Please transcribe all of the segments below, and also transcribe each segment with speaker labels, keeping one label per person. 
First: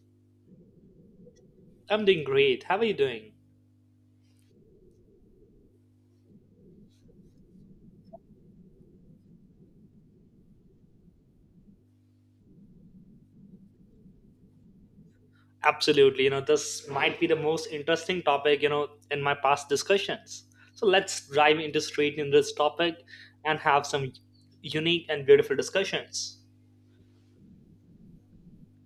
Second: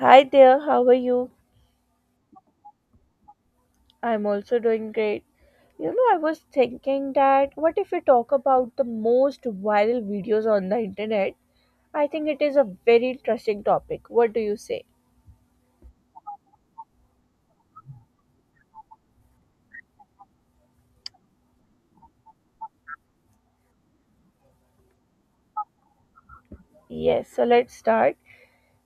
Speaker 1: Hi there, how are you?
Speaker 2: I'm doing great. How are you doing?
Speaker 1: I'm also doing great. You know, I was thinking that what if we talk about the most viral videos on the internet? I think it is a very interesting topic. What do you say?
Speaker 2: Absolutely. This might be the most interesting topic, in my past discussions. So let's dive into straight in this topic and have some unique and beautiful discussions.
Speaker 1: Yes, so let's start.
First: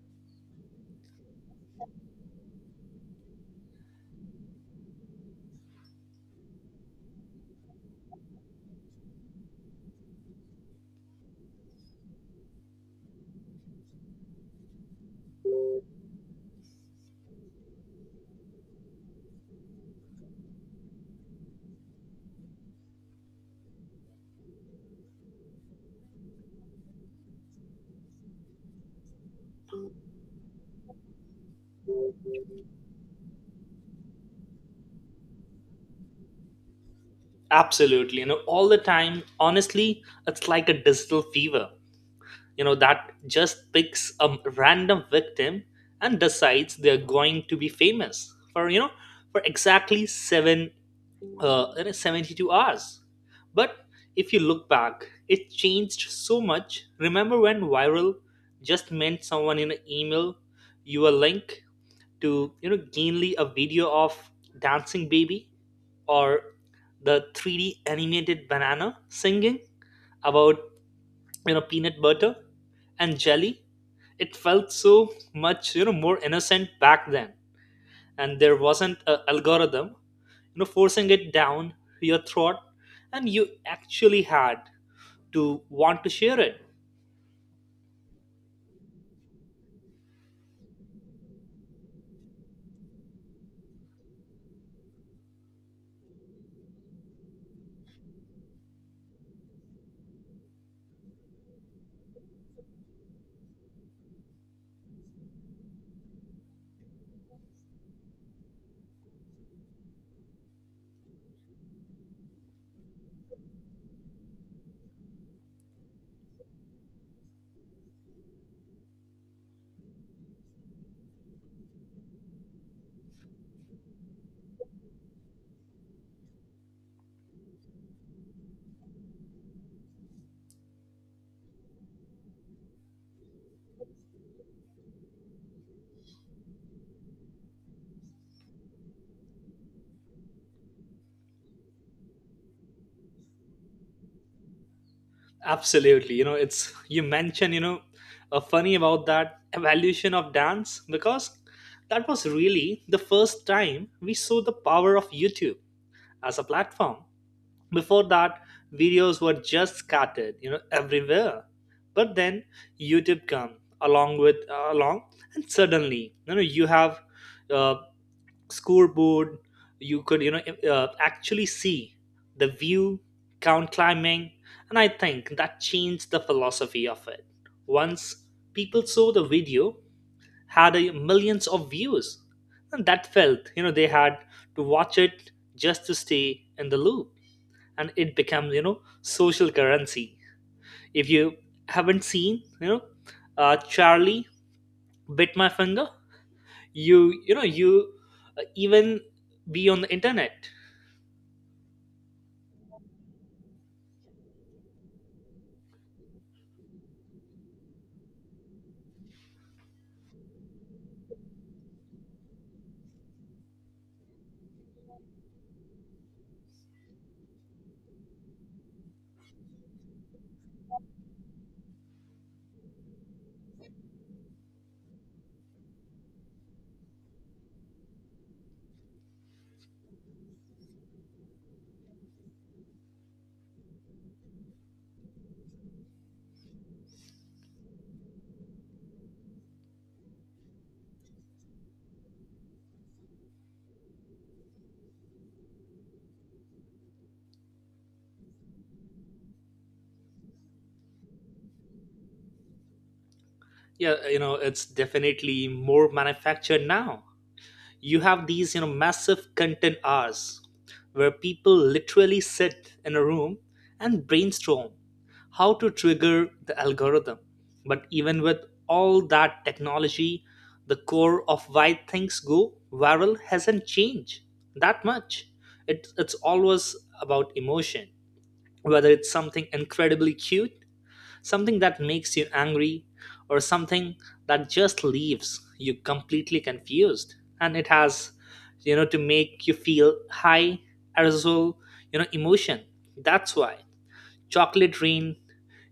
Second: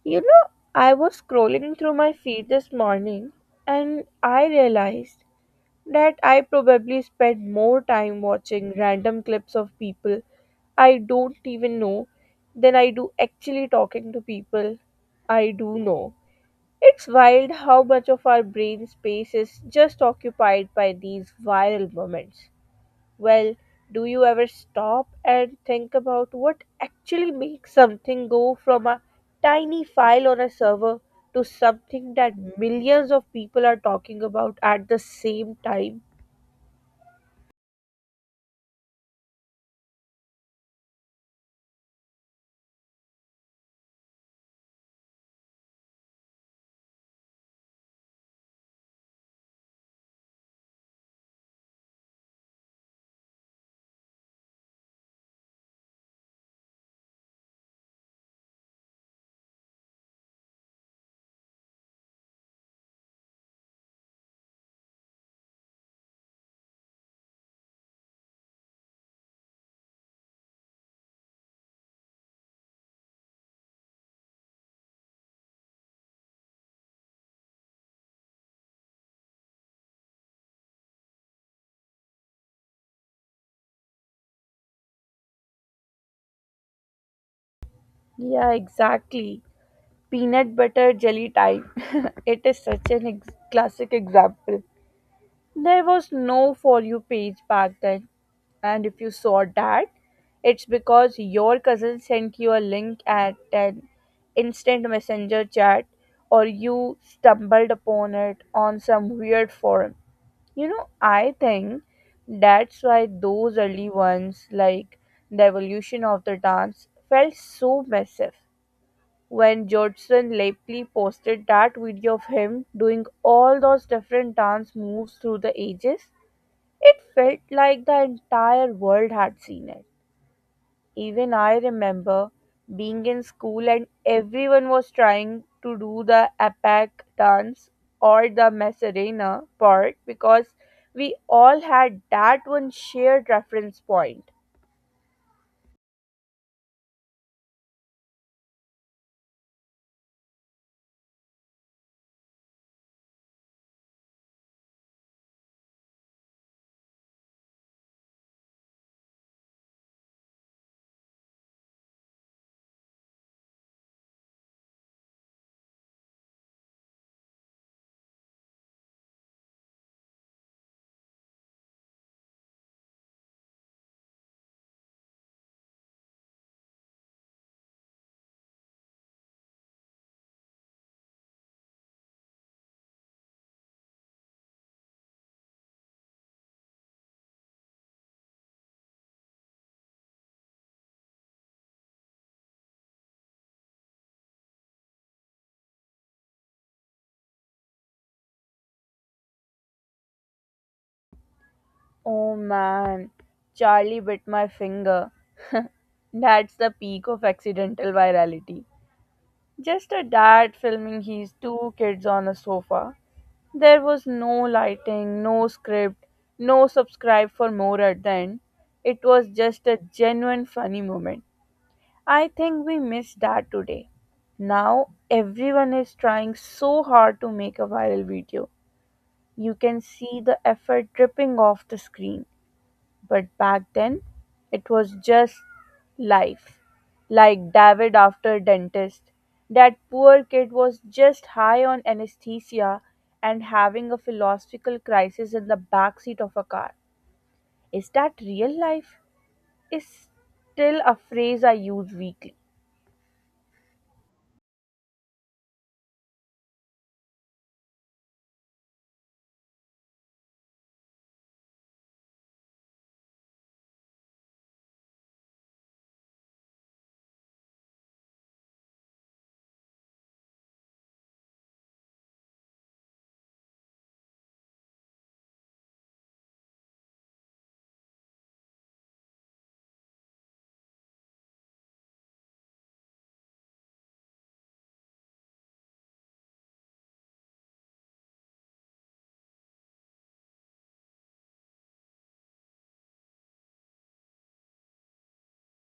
Speaker 1: You know, I was scrolling through my feed this morning and I realized that I probably spent more time watching random clips of people I don't even know than I do actually talking to people I do know. It's wild how much of our brain space is just occupied by these viral moments. Well, do you ever stop and think about what actually makes something go from a tiny file on a server to something that millions of people are talking about at the same time?
Speaker 2: Absolutely. All the time, honestly, it's like a digital fever, that just picks a random victim and decides they're going to be famous for exactly seven in 72 hours. But if you look back, it changed so much. Remember when viral just meant someone in an email you a link to, gainly a video of dancing baby or the 3D animated banana singing about, peanut butter and jelly. It felt so much, more innocent back then. And there wasn't an algorithm forcing it down your throat, and you actually had to want to share it.
Speaker 1: Yeah, exactly. Peanut butter jelly time. It is such an classic example. There was no For You page back then, and if you saw that, it's because your cousin sent you a link at an instant messenger chat or you stumbled upon it on some weird forum. You know, I think that's why those early ones, like the evolution of the dance, felt so massive. When Jodson Lepley posted that video of him doing all those different dance moves through the ages, it felt like the entire world had seen it. Even I remember being in school and everyone was trying to do the apak dance or the Macarena part because we all had that one shared reference point.
Speaker 2: Absolutely. You mentioned funny about that evolution of dance because that was really the first time we saw the power of YouTube as a platform. Before that, videos were just scattered everywhere, but then YouTube come along with along and suddenly you have uh, scoreboard. You could actually see the view count climbing. And I think that changed the philosophy of it. Once people saw the video had a millions of views, and that felt they had to watch it just to stay in the loop. And it becomes social currency. If you haven't seen Charlie bit my finger, you even be on the internet.
Speaker 1: Oh man, Charlie bit my finger. That's the peak of accidental virality. Just a dad filming his two kids on a sofa. There was no lighting, no script, no subscribe for more at the end. It was just a genuine funny moment. I think we miss that today. Now everyone is trying so hard to make a viral video. You can see the effort dripping off the screen. But back then, it was just life. Like David after dentist. That poor kid was just high on anesthesia and having a philosophical crisis in the backseat of a car. Is that real life? Is still a phrase I use weekly.
Speaker 2: Yeah, it's definitely more manufactured now. You have these massive content hours where people literally sit in a room and brainstorm how to trigger the algorithm. But even with all that technology, the core of why things go viral hasn't changed that much. It's always about emotion, whether it's something incredibly cute, something that makes you angry, or something that just leaves you completely confused. And it has to make you feel high arousal, emotion. That's why chocolate rain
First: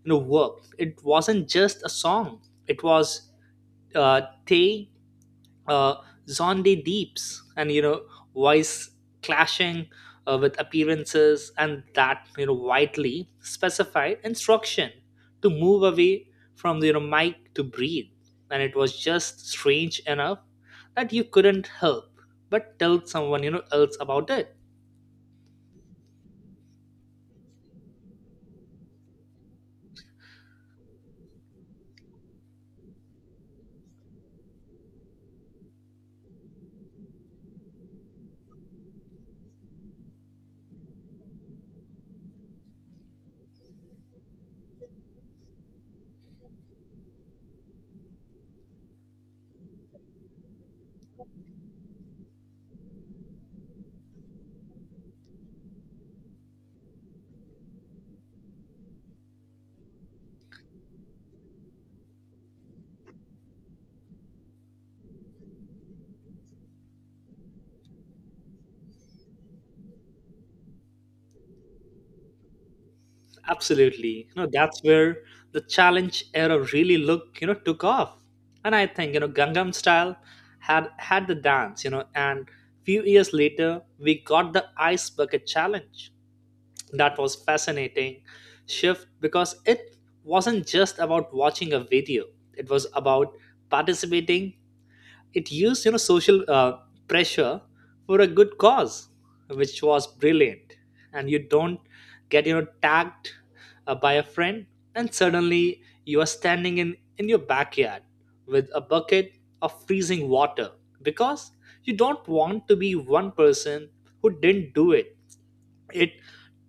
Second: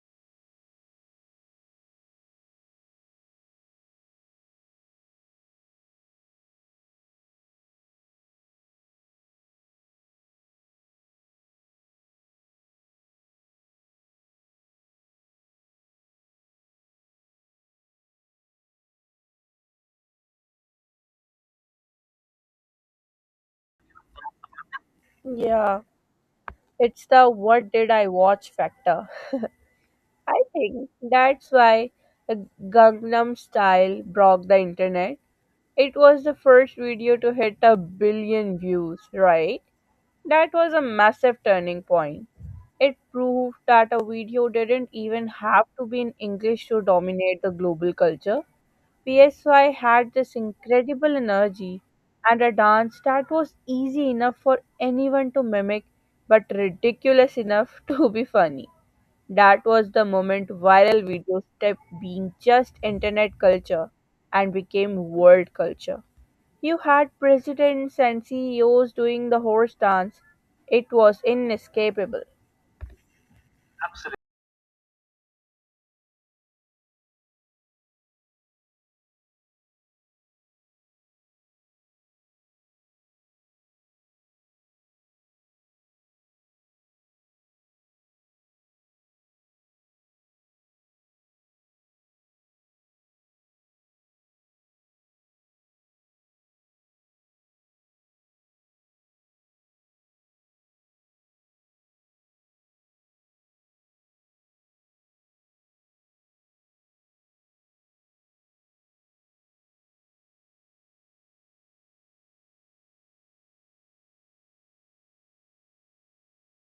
Speaker 2: worked. It wasn't just a song, it was uh, tea, uh, Zonde Deeps, and voice clashing with appearances, and that widely specified instruction to move away from the mic to breathe. And it was just strange enough that you couldn't help but tell someone else about it.
Speaker 1: Yeah, it's the what did I watch factor. I think that's why the Gangnam style broke the internet. It was the first video to hit a billion views, right? That was a massive turning point. It proved that a video didn't even have to be in English to dominate the global culture. PSY had this incredible energy and a dance that was easy enough for anyone to mimic but ridiculous enough to be funny. That was the moment viral videos kept being just internet culture and became world culture. You had presidents and CEOs doing the horse dance. It was inescapable.
Speaker 2: Absolutely. That's where the challenge era really took off. And I think, Gangnam Style had the dance, and few years later we got the ice bucket challenge. That was fascinating shift because it wasn't just about watching a video. It was about participating. It used social pressure for a good cause, which was brilliant. And you don't get tagged by a friend, and suddenly you are standing in your backyard with a bucket of freezing water because you don't want to be one person who didn't do it. It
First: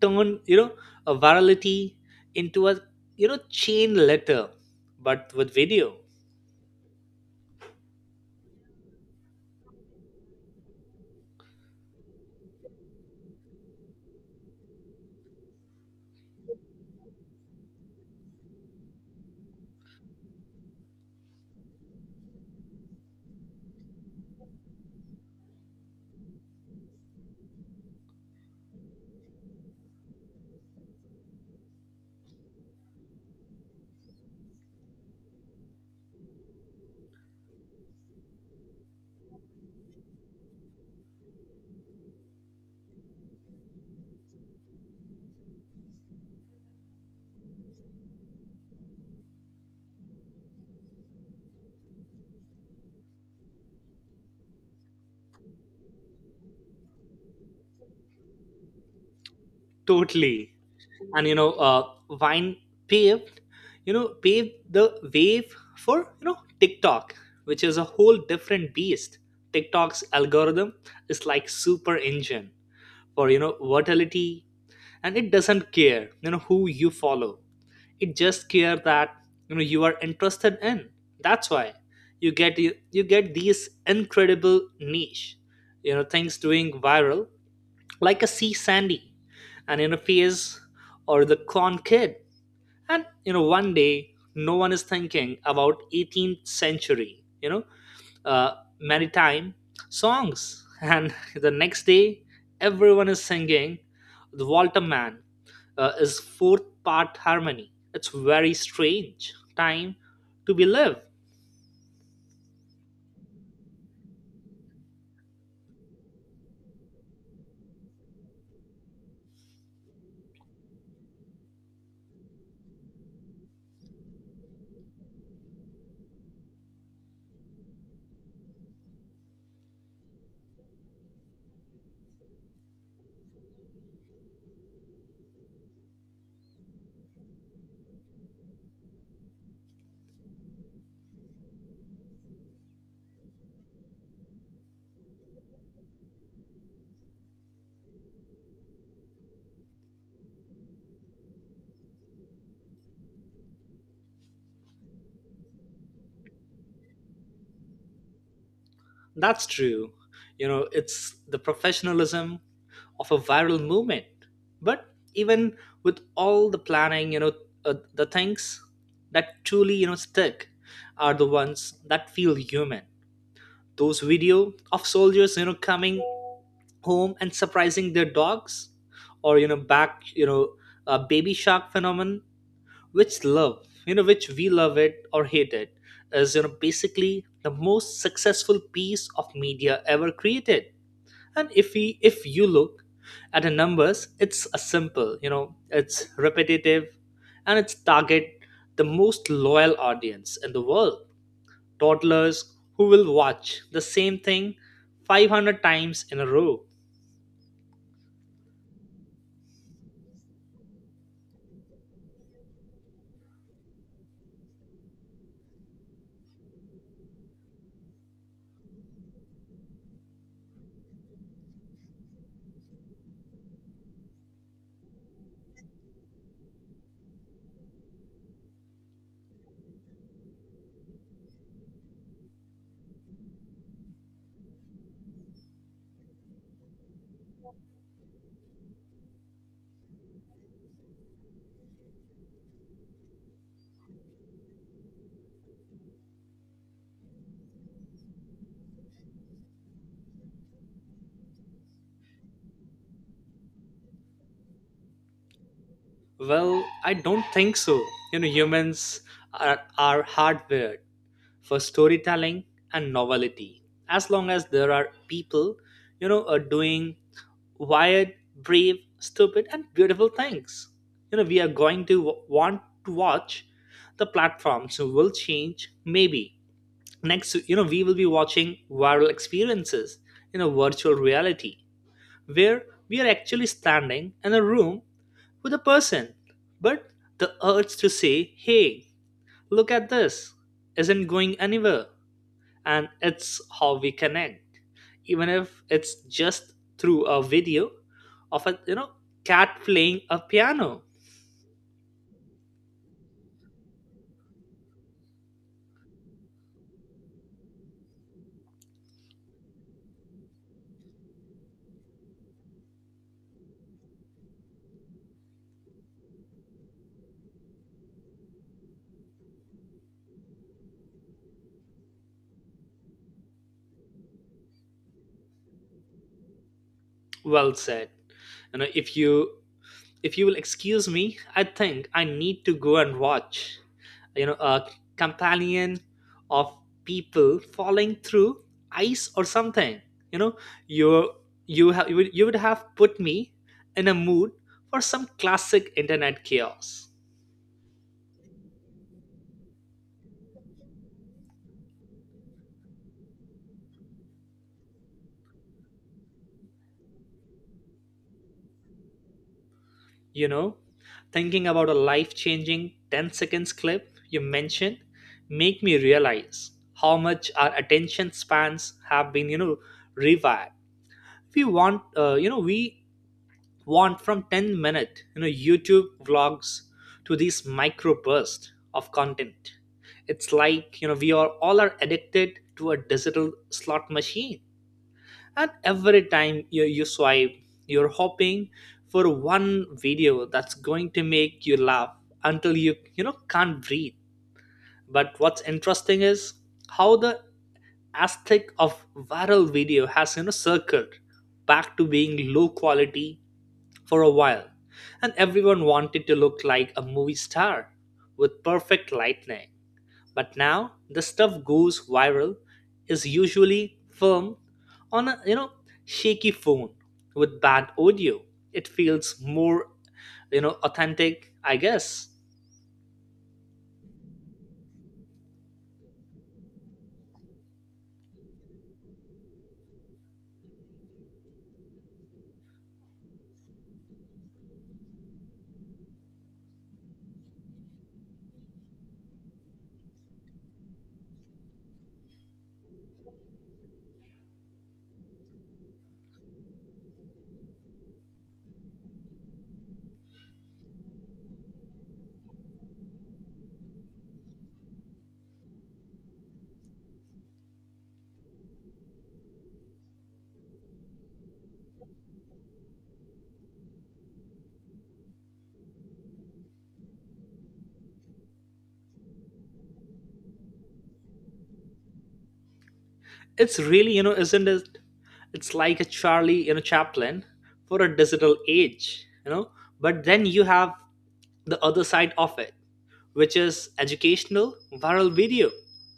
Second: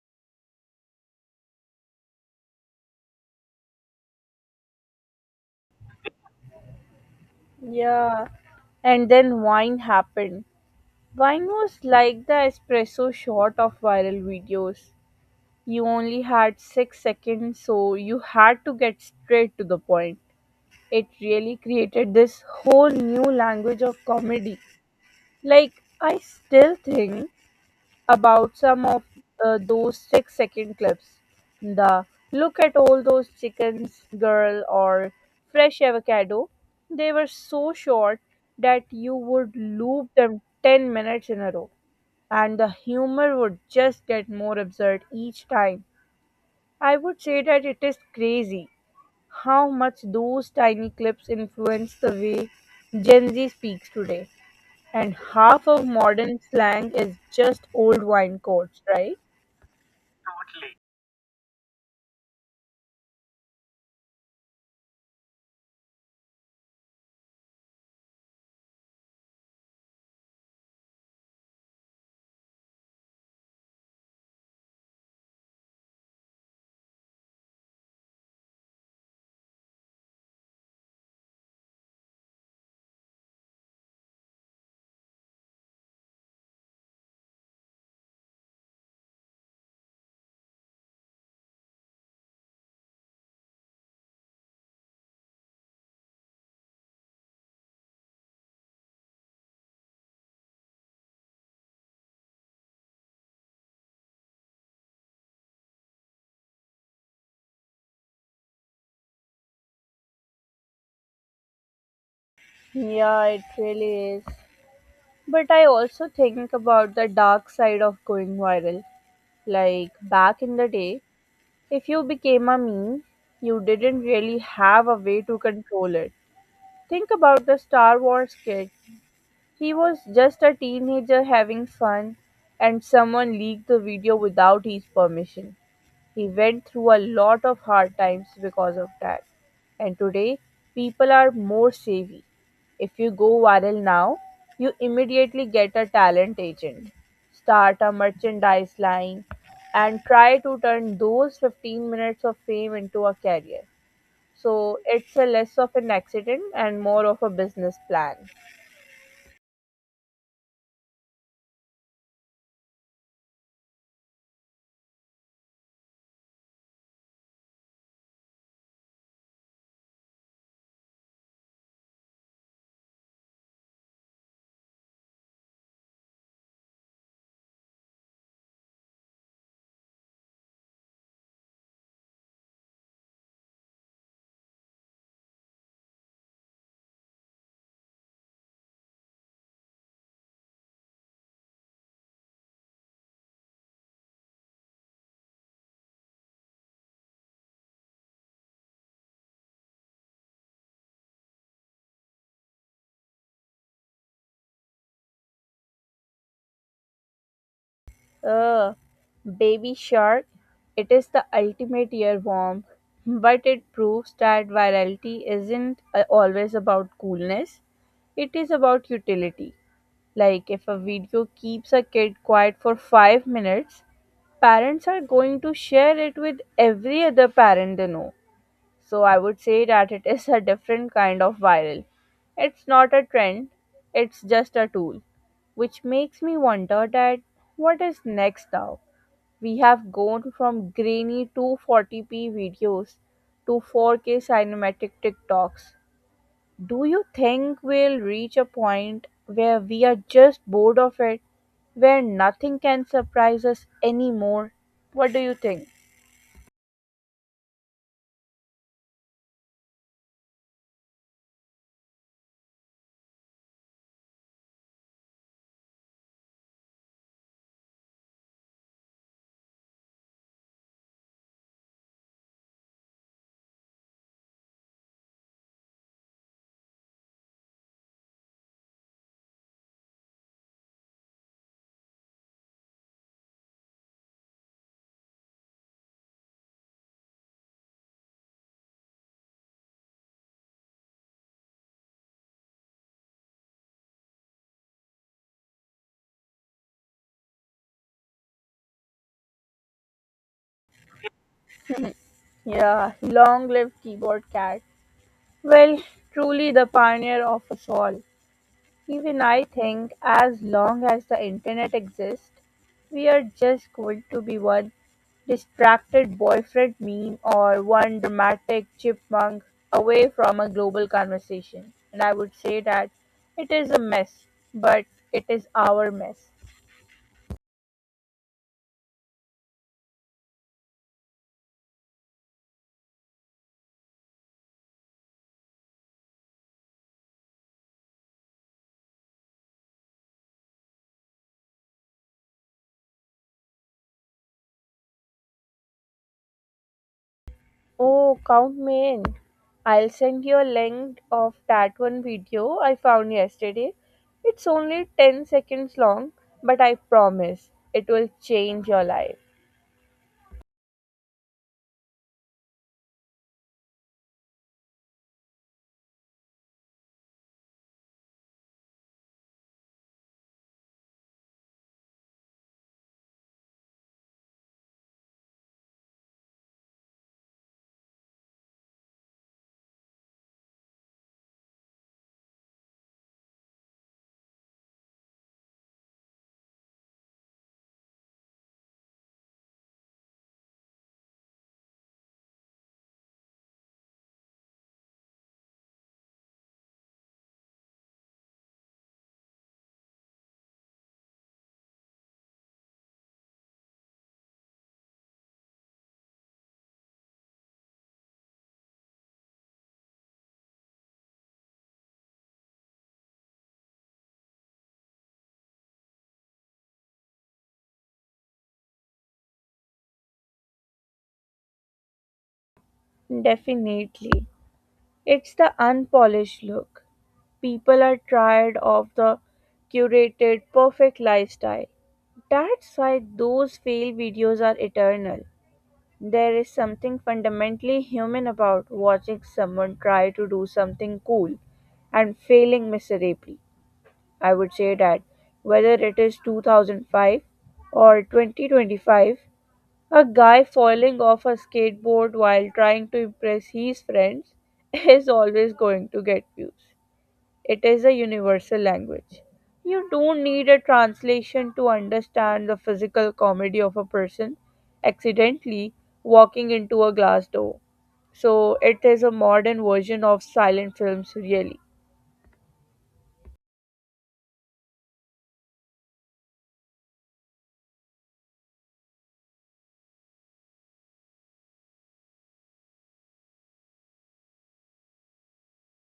Speaker 2: turned a virality into a chain letter, but with video.
Speaker 1: Yeah, and then wine happened. Vine was like the espresso shot of viral videos. You only had 6 seconds, so you had to get straight to the point. It really created this whole new language of comedy. Like, I still think about some of those 6 second clips. The look at all those chickens, girl, or fresh avocado. They were so short that you would loop them 10 minutes in a row, and the humor would just get more absurd each time. I would say that it is crazy how much those tiny clips influence the way Gen Z speaks today. And half of modern slang is just old wine codes, right?
Speaker 2: Totally. And wine paved paved the wave for TikTok, which is a whole different beast. TikTok's algorithm is like super engine for volatility, and it doesn't care who you follow. It just care that you are interested in. That's why you get you get these incredible niche things doing viral, like a sea sandy and in a phase or the corn kid. And one day no one is thinking about 18th century uh, maritime songs, and the next day everyone is singing the walter man is fourth part harmony. It's very strange time to be lived.
Speaker 1: Yeah, it really is. But I also think about the dark side of going viral. Like back in the day, if you became a meme, you didn't really have a way to control it. Think about the Star Wars kid. He was just a teenager having fun and someone leaked the video without his permission. He went through a lot of hard times because of that. And today, people are more savvy. If you go viral now, you immediately get a talent agent, start a merchandise line, and try to turn those 15 minutes of fame into a career. So it's a less of an accident and more of a business plan.
Speaker 2: That's true. It's the professionalism of a viral movement. But even with all the planning, the things that truly stick are the ones that feel human. Those video of soldiers coming home and surprising their dogs, or you know back you know a baby shark phenomenon, which love you know which we love it or hate it, is basically the most successful piece of media ever created. And if you look at the numbers, it's a simple, it's repetitive, and it's target the most loyal audience in the world: toddlers who will watch the same thing 500 times in a row.
Speaker 1: Uh, baby shark, it is the ultimate earworm, but it proves that virality isn't always about coolness, it is about utility. Like, if a video keeps a kid quiet for 5 minutes, parents are going to share it with every other parent they know. So, I would say that it is a different kind of viral. It's not a trend, it's just a tool, which makes me wonder that what is next now? We have gone from grainy 240p videos to 4K cinematic TikToks. Do you think we'll reach a point where we are just bored of it, where nothing can surprise us anymore? What do you think?
Speaker 2: Well, I don't think so. Humans are hardwired for storytelling and novelty. As long as there are people are doing wired, brave, stupid, and beautiful things. You know, we are going to want to watch. The platforms will change maybe. Next, we will be watching viral experiences in a virtual reality where we are actually standing in a room with a person. But the urge to say, hey, look at this, isn't going anywhere. And it's how we connect, even if it's just through a video of a cat playing a piano.
Speaker 1: Yeah, long live keyboard cat. Well, truly the pioneer of us all. Even I think as long as the internet exists, we are just going to be one distracted boyfriend meme or one dramatic chipmunk away from a global conversation. And I would say that it is a mess, but it is our mess.
Speaker 2: Well said. you know if you if you will excuse me, I think I need to go and watch a companion of people falling through ice or something. you know you you would have put me in a mood for some classic internet chaos.
Speaker 1: Oh, count me in. I'll send you a link of that one video I found yesterday. It's only 10 seconds long, but I promise it will change your life.
Speaker 2: you know Thinking about a life-changing 10 seconds clip you mentioned make me realize how much our attention spans have been rewired. We want we want from 10 minute YouTube vlogs to these micro bursts of content. It's like we are all are addicted to a digital slot machine, and every time you swipe, you're hoping for one video that's going to make you laugh until you know can't breathe. But what's interesting is how the aesthetic of viral video has circled back to being low quality. For a while, and everyone wanted to look like a movie star with perfect lightning, but now the stuff goes viral is usually filmed on a shaky phone with bad audio. It feels more authentic, I guess.
Speaker 1: Definitely. It's the unpolished look. People are tired of the curated, perfect lifestyle. That's why those fail videos are eternal. There is something fundamentally human about watching someone try to do something cool and failing miserably. I would say that whether it is 2005 or 2025, a guy falling off a skateboard while trying to impress his friends is always going to get views. It is a universal language. You don't need a translation to understand the physical comedy of a person accidentally walking into a glass door. So, it is a modern version of silent films, really.
Speaker 2: It's really, isn't it? It's like a Charlie, Chaplin for a digital age, you know. But then you have the other side of it, which is educational viral video.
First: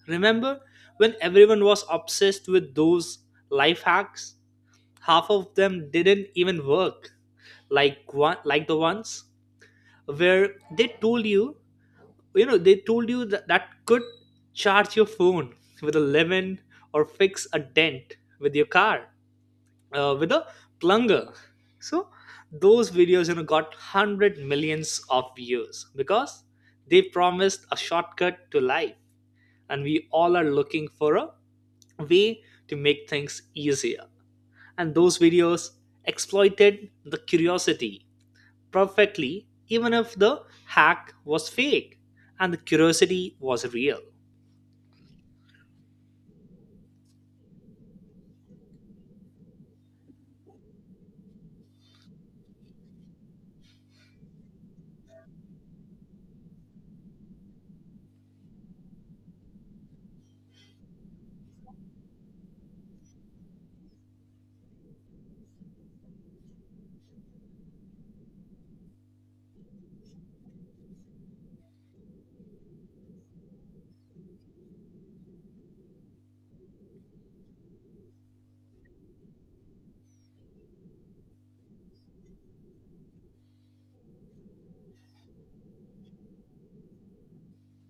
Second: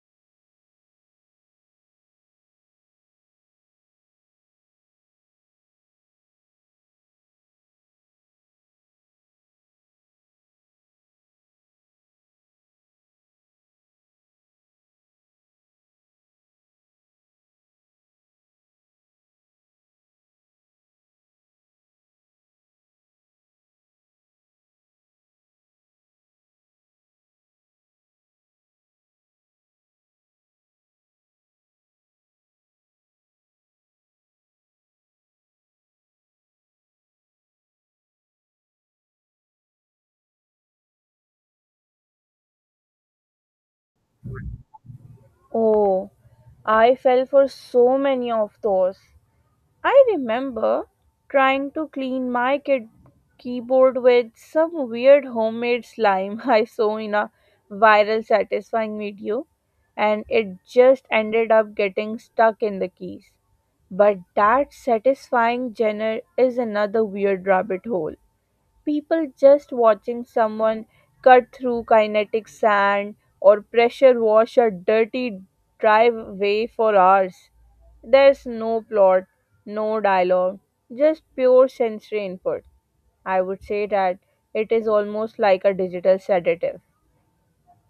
Speaker 2: Remember when everyone was obsessed with those life hacks? Half of them didn't even work, like the ones where they told you they told you that could charge your phone with a lemon or fix a dent with your car with a plunger. So those videos got 100 millions of views because they promised a shortcut to life, and we all are looking for a way to make things easier. And those videos exploited the curiosity perfectly, even if the hack was fake and the curiosity was real.
Speaker 1: Oh, I fell for so many of those. I remember trying to clean my kid keyboard with some weird homemade slime I saw in a viral satisfying video and it just ended up getting stuck in the keys. But that satisfying genre is another weird rabbit hole. People just watching someone cut through kinetic sand or pressure wash a dirty driveway for hours. There's no plot, no dialogue, just pure sensory input. I would say that it is almost like a digital sedative.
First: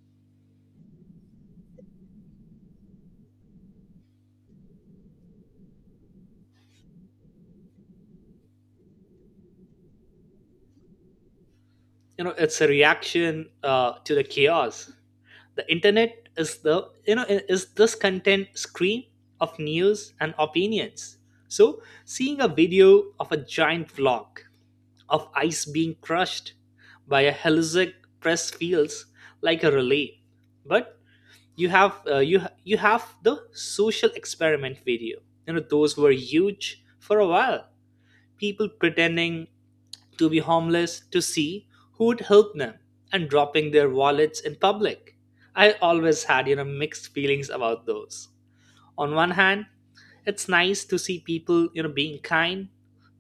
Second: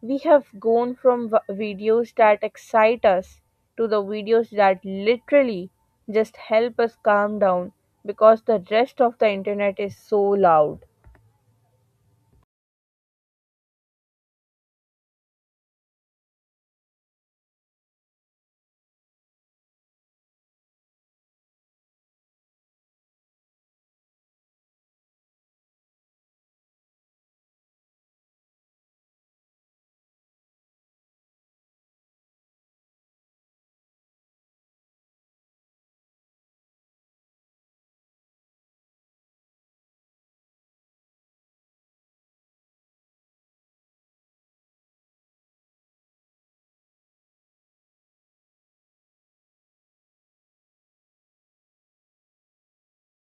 Speaker 1: We have gone from videos that excite us to the videos that literally just help us calm down because the rest of the internet is so loud.
Speaker 2: It's a reaction to the chaos. The internet is the, is this content screen of news and opinions. So seeing a video of a giant block of ice being crushed by a Helisic press feels like a relief. But you have you have the social experiment video. Those were huge for a while, people pretending to be homeless to see who would help them and dropping their wallets in public. I always had mixed feelings about those. On one hand, it's nice to see people being kind,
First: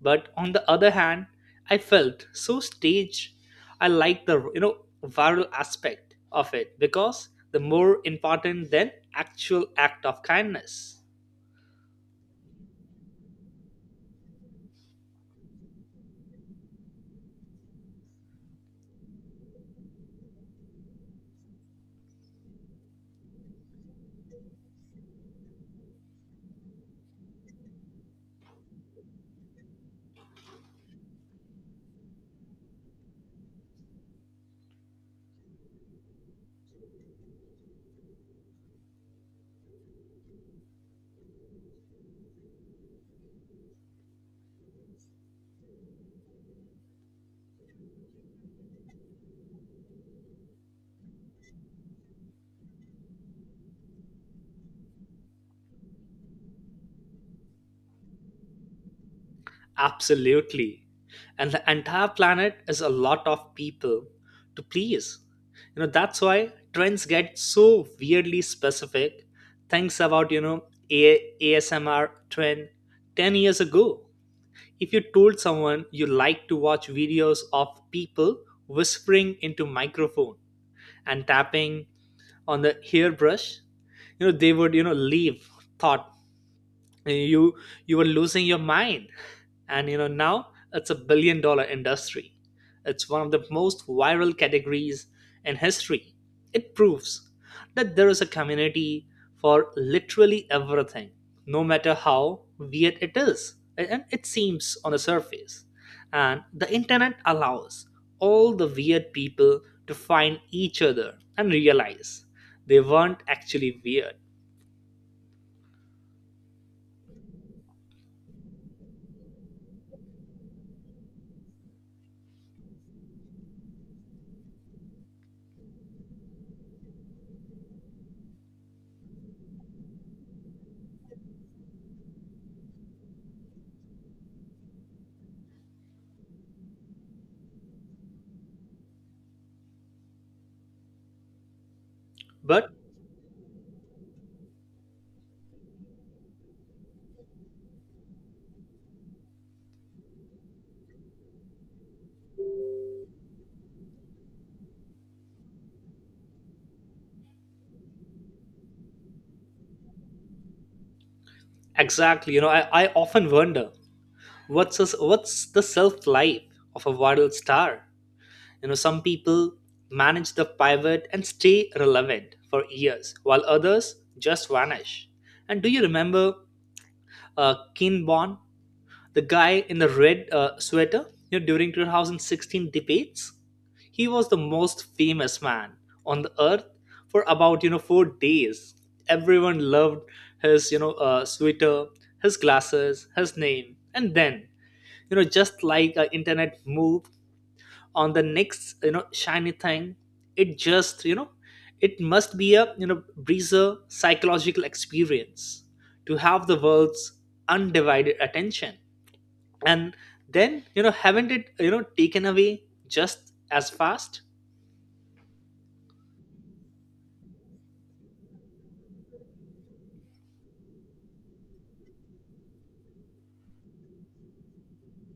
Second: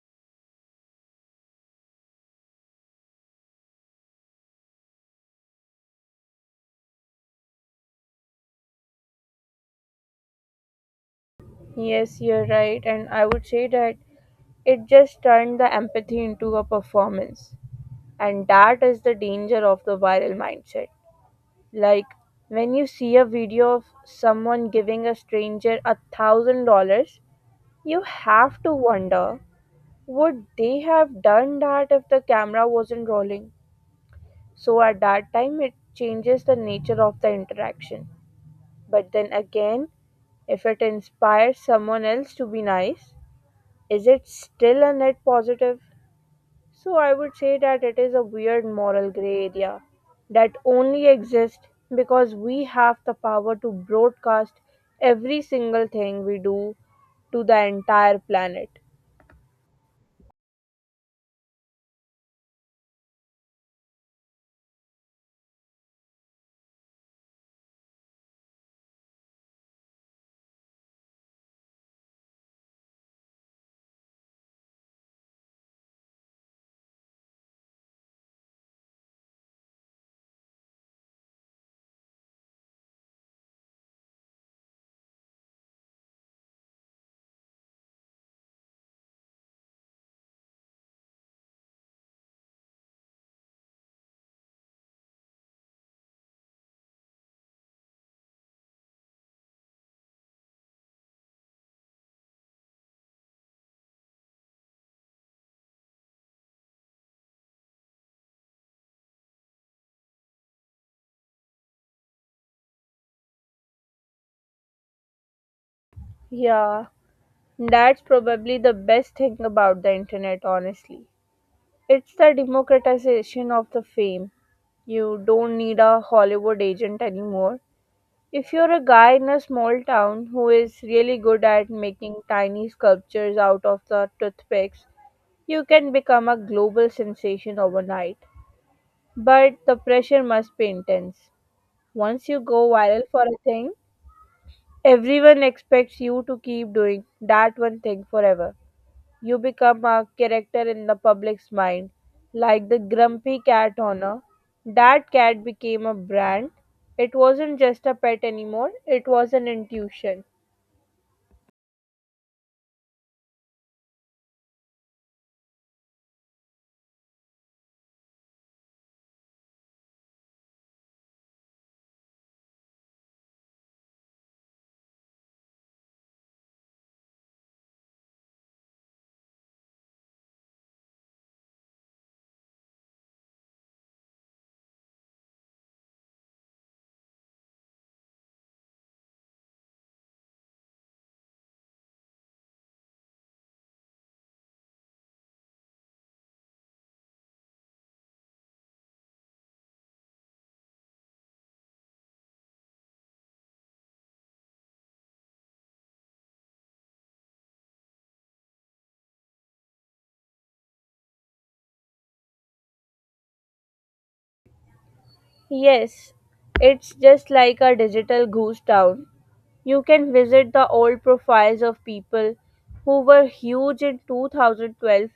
Speaker 2: but on the other hand, I felt so staged. I like the viral aspect of it because the more important than actual act of kindness.
Speaker 1: Yes, you're right. And I would say that it just turned the empathy into a performance. And that is the danger of the viral mindset. Like when you see a video of someone giving a stranger $1,000, you have to wonder would they have done that if the camera wasn't rolling? So at that time, it changes the nature of the interaction. But then again, if it inspires someone else to be nice, is it still a net positive? So I would say that it is a weird moral gray area that only exists because we have the power to broadcast every single thing we do to the entire planet.
Speaker 2: Absolutely. And the entire planet is a lot of people to please. That's why trends get so weirdly specific things about ASMR trend 10 years ago. If you told someone you like to watch videos of people whispering into microphone and tapping on the hairbrush, they would leave thought you you were losing your mind. And now it's a billion dollar industry. It's one of the most viral categories in history. It proves that there is a community for literally everything, no matter how weird it is and it seems on the surface. And the internet allows all the weird people to find each other and realize they weren't actually weird.
Speaker 1: Yeah, that's probably the best thing about the internet, honestly. It's the democratization of the fame. You don't need a Hollywood agent anymore. If you're a guy in a small town who is really good at making tiny sculptures out of the toothpicks, you can become a global sensation overnight. But the pressure must be intense. Once you go
Speaker 2: But
Speaker 1: viral for a thing, everyone expects you to keep doing that one thing forever. You become a character in the public's mind, like the grumpy cat owner. That cat became a brand. It wasn't just a pet anymore, it was an intuition.
Speaker 2: exactly. I often wonder what's the self life of a viral star. You know, some people manage the pivot and stay relevant for years, while others just vanish. And do you remember Ken Bon? The guy in the red sweater during 2016 debates. He was the most famous man on the earth for about 4 days. Everyone loved his sweater, his glasses, his name, and then just like internet moved on the next shiny thing. It just it must be a breezer psychological experience to have the world's undivided attention and then haven't it taken away just as fast.
Speaker 1: Yes, it's just like a digital ghost town. You can visit the old profiles of people who were huge in 2012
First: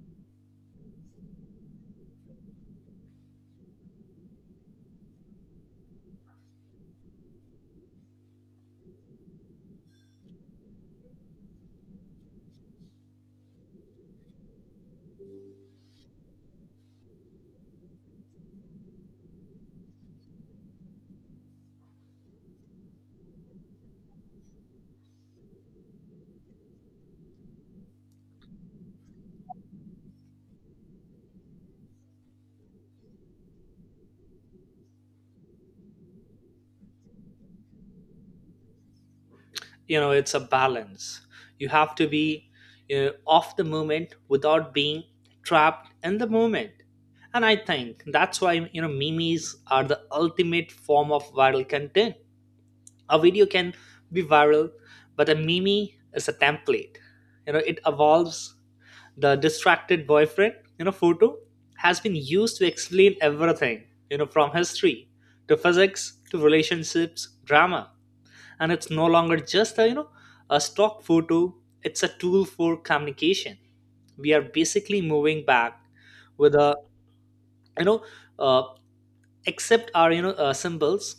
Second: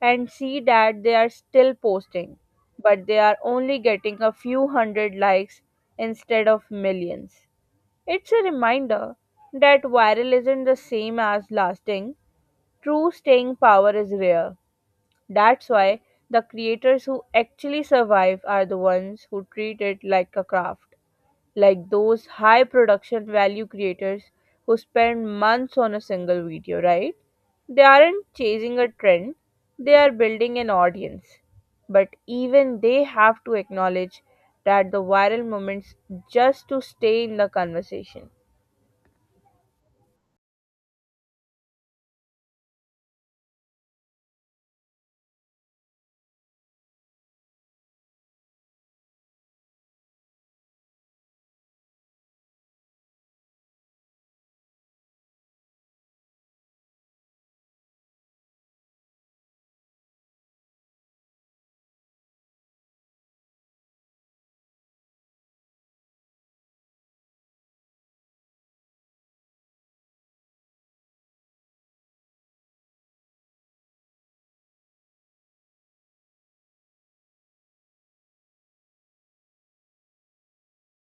Speaker 1: and see that they are still posting, but they are only getting a few hundred likes instead of millions. It's a reminder that viral isn't the same as lasting. True staying power is rare. That's why the creators who actually survive are the ones who treat it like a craft, like those high production value creators who spend months on a single video, right? They aren't chasing a trend, they are building an audience. But even they have to acknowledge that the viral moments just to stay in the conversation.
Speaker 2: It's a balance. You have to be off the moment without being trapped in the moment. And I think that's why memes are the ultimate form of viral content. A video can be viral, but a meme is a template. It evolves. The distracted boyfriend photo has been used to explain everything, from history to physics to relationships drama. And it's no longer just a a stock photo, it's a tool for communication. We are basically moving back with a you know uh, except our symbols,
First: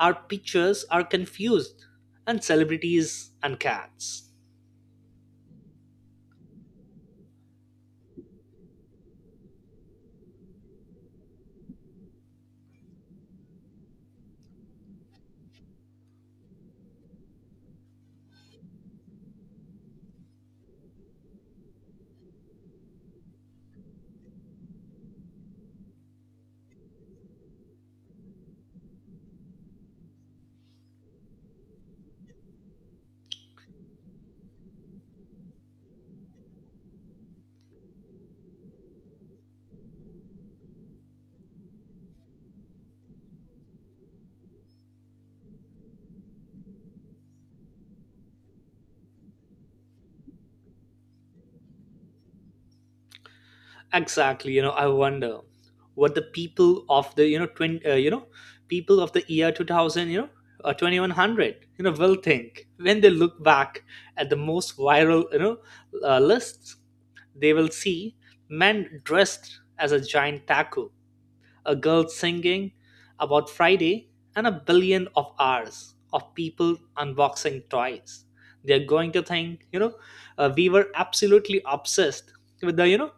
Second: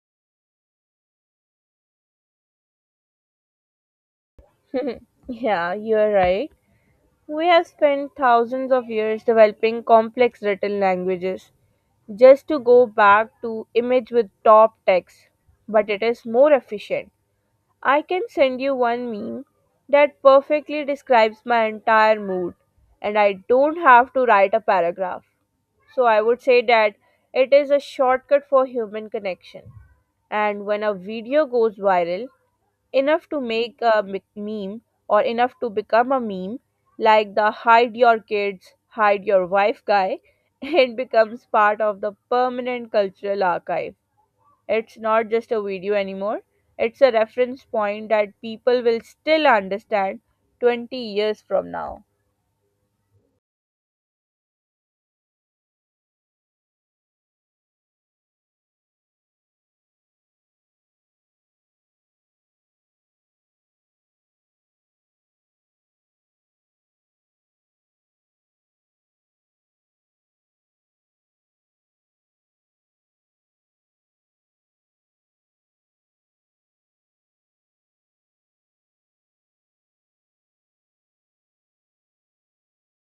Speaker 2: our pictures are confused, and celebrities and cats.
Speaker 1: Yeah, you're right. We have spent thousands of years developing complex written languages just to go back to image with top text, but it is more efficient. I can send you one meme that perfectly describes my entire mood, and I don't have to write a paragraph. So I would say that it is a shortcut for human connection. And when a video goes viral, enough to make a meme or enough to become a meme, like the hide your kids, hide your wife guy, it becomes part of the permanent cultural archive. It's not just a video anymore, it's a reference point that people will still understand 20 years from now.
Speaker 2: Exactly, I wonder what the people of the you know twin you know people of the year 2000 2100 will think when they look back at the most viral lists. They will see men dressed as a giant taco, a girl singing about Friday, and a billion of hours of people unboxing toys. They're going to think, we were absolutely obsessed with the, you know,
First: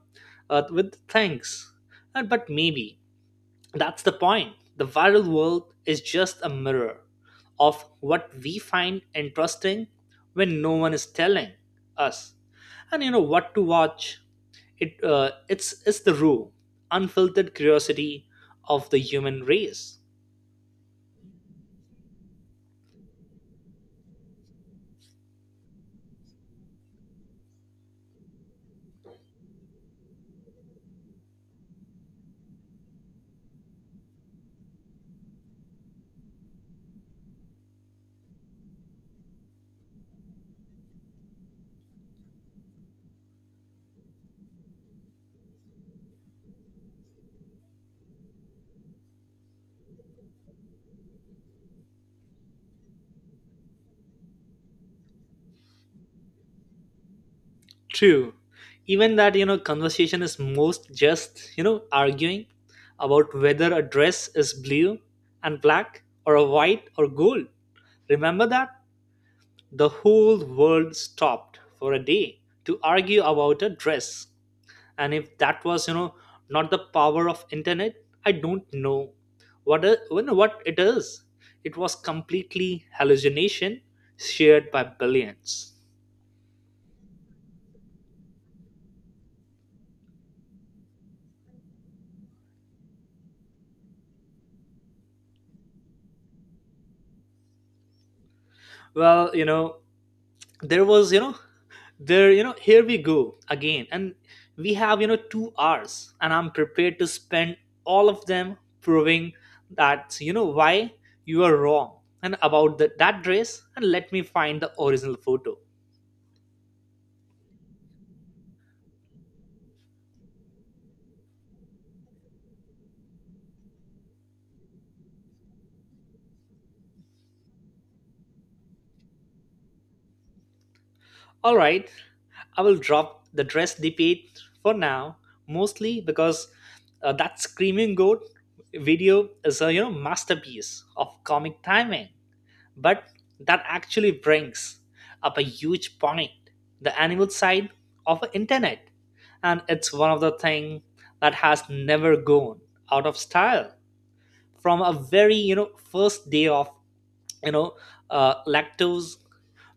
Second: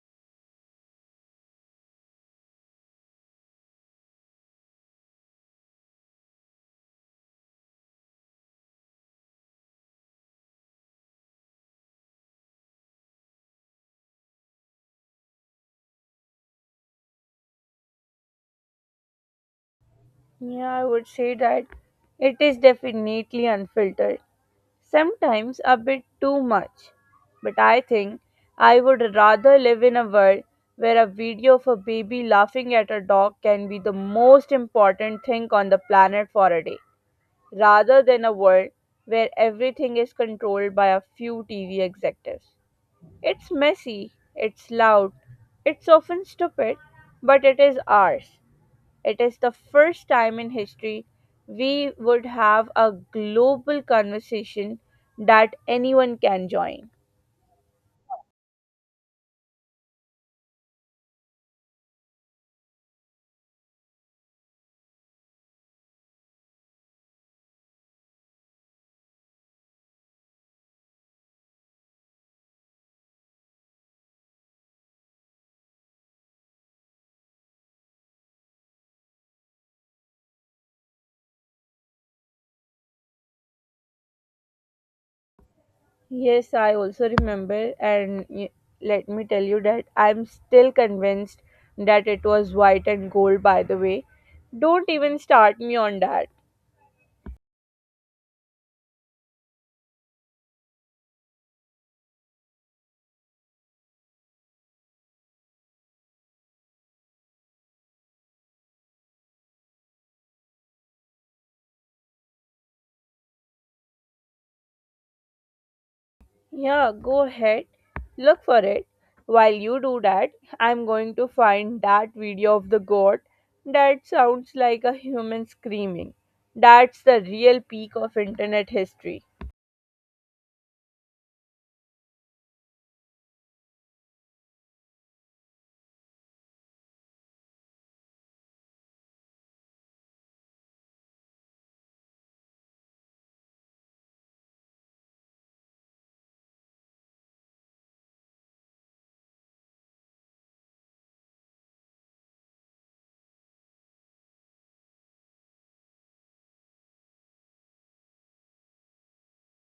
Speaker 2: uh, with things. But maybe that's the point. The viral world is just a mirror of what we find interesting when no one is telling us. And what to watch, it's the raw, unfiltered curiosity of the human race.
Speaker 1: Yeah, I would say that it is definitely unfiltered, sometimes a bit too much. But I think I would rather live in a world where a video of a baby laughing at a dog can be the most important thing on the planet for a day, rather than a world where everything is controlled by a few TV executives. It's messy, it's loud, it's often stupid, but it is ours. It is the first time in history we would have a global conversation that anyone can join.
Speaker 2: True, even that conversation is most just arguing about whether a dress is blue and black or a white or gold. Remember that the whole world stopped for a day to argue about a dress. And if that was not the power of internet, I don't know what it is. It was completely hallucination shared by billions.
Speaker 1: Yes, I also remember, and let me tell you that I'm still convinced that it was white and gold, by the way. Don't even start me on that.
Speaker 2: Well, there was you know there you know here we go again, and we have 2 hours and I'm prepared to spend all of them proving that why you are wrong, and about that dress, and let me find the original photo.
Speaker 1: Yeah, go ahead. Look for it. While you do that, I'm going to find that video of the goat that sounds like a human screaming. That's the real peak of internet history.
Speaker 2: All right, I will drop the dress debate for now, mostly because that screaming goat video is a masterpiece of comic timing. But that actually brings up a huge point: the animal side of the internet, and it's one of the things that has never gone out of style. From a very first day of you know lactose,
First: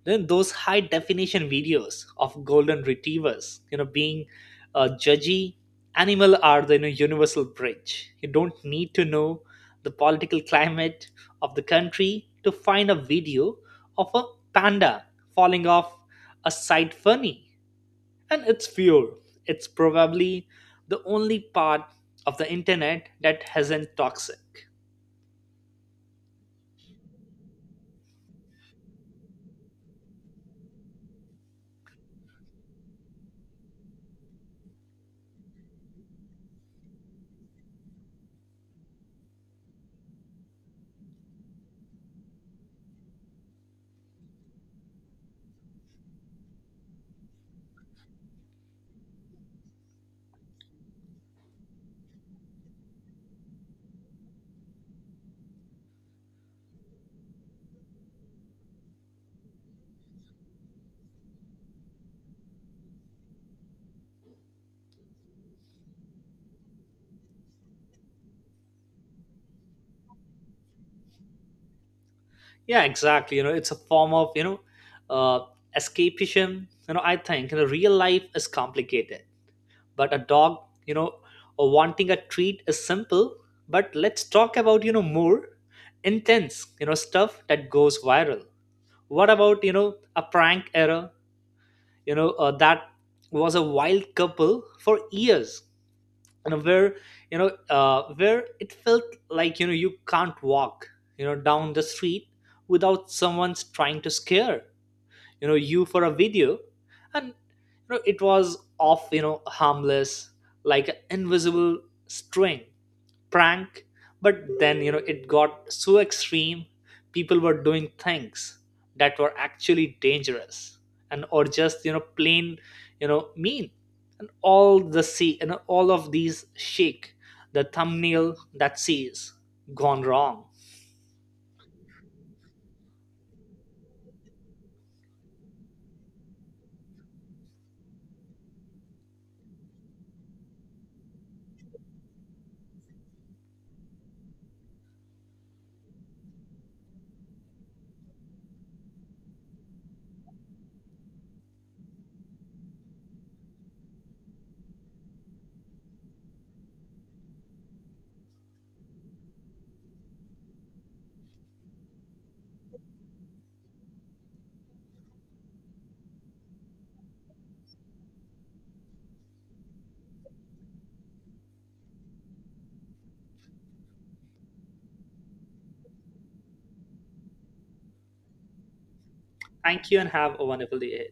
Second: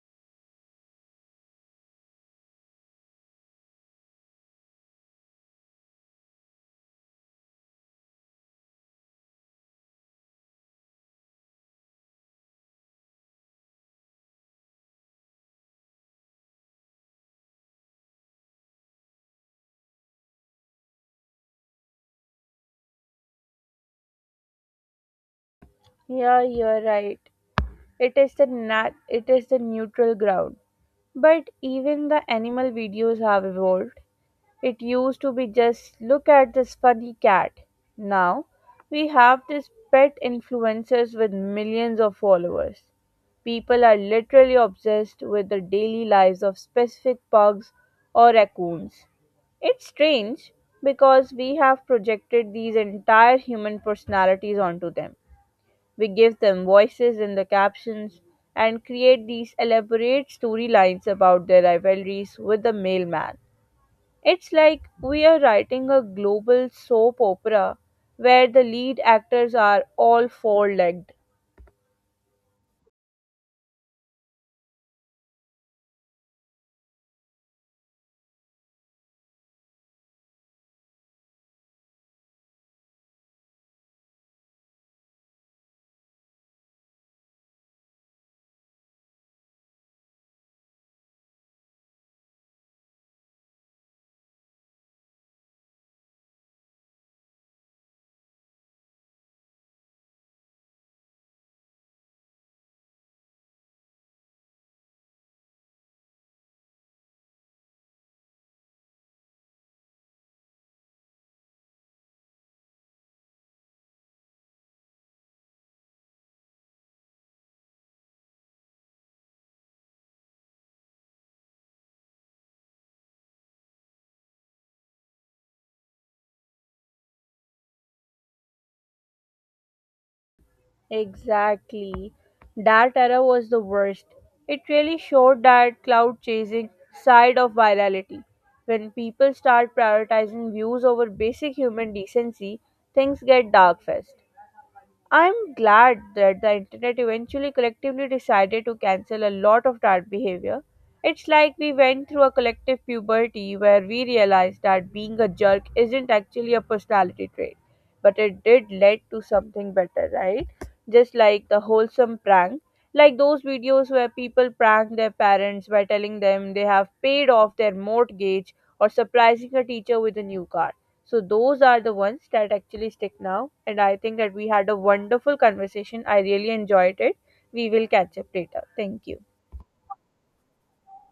Speaker 2: then those high definition videos of golden retrievers being judgy, animal are the universal bridge. You don't need to know the political climate of the country to find a video of a panda falling off a site funny, and it's pure. It's probably the only part of the internet that hasn't toxic.
Speaker 1: Yeah, you're right. It is the neutral ground. But even the animal videos have evolved. It used to be just look at this funny cat. Now we have these pet influencers with millions of followers. People are literally obsessed with the daily lives of specific pugs or raccoons. It's strange because we have projected these entire human personalities onto them. We give them voices in the captions and create these elaborate storylines about their rivalries with the mailman. It's like we are writing a global soap opera where the lead actors are all four legged.
Speaker 2: Yeah, exactly, it's a form of uh, escapism. I think real life is complicated, but a dog you know wanting a treat is simple. But let's talk about more intense stuff that goes viral. What about a prank error, that was a wild couple for years, where where it felt like you can't walk down the street without someone's trying to scare you for a video. And it was off harmless, like an invisible string prank. But then it got so extreme, people were doing things that were actually dangerous, and or just plain mean. And all the see and all of these shake the thumbnail that says gone wrong.
Speaker 1: Exactly. That era was the worst. It really showed that cloud chasing side of virality. When people start prioritizing views over basic human decency, things get dark fast. I'm glad that the internet eventually collectively decided to cancel a lot of that behavior. It's like we went through a collective puberty where we realized that being a jerk isn't actually a personality trait, but it did lead to something better, right? Just like the wholesome prank, like those videos where people prank their parents by telling them they have paid off their mortgage or surprising a teacher with a new car. So those are the ones that actually stick now. And I think that we had a wonderful conversation. I really enjoyed it. We will catch up later. Thank you.
Speaker 2: Thank you and have a wonderful day.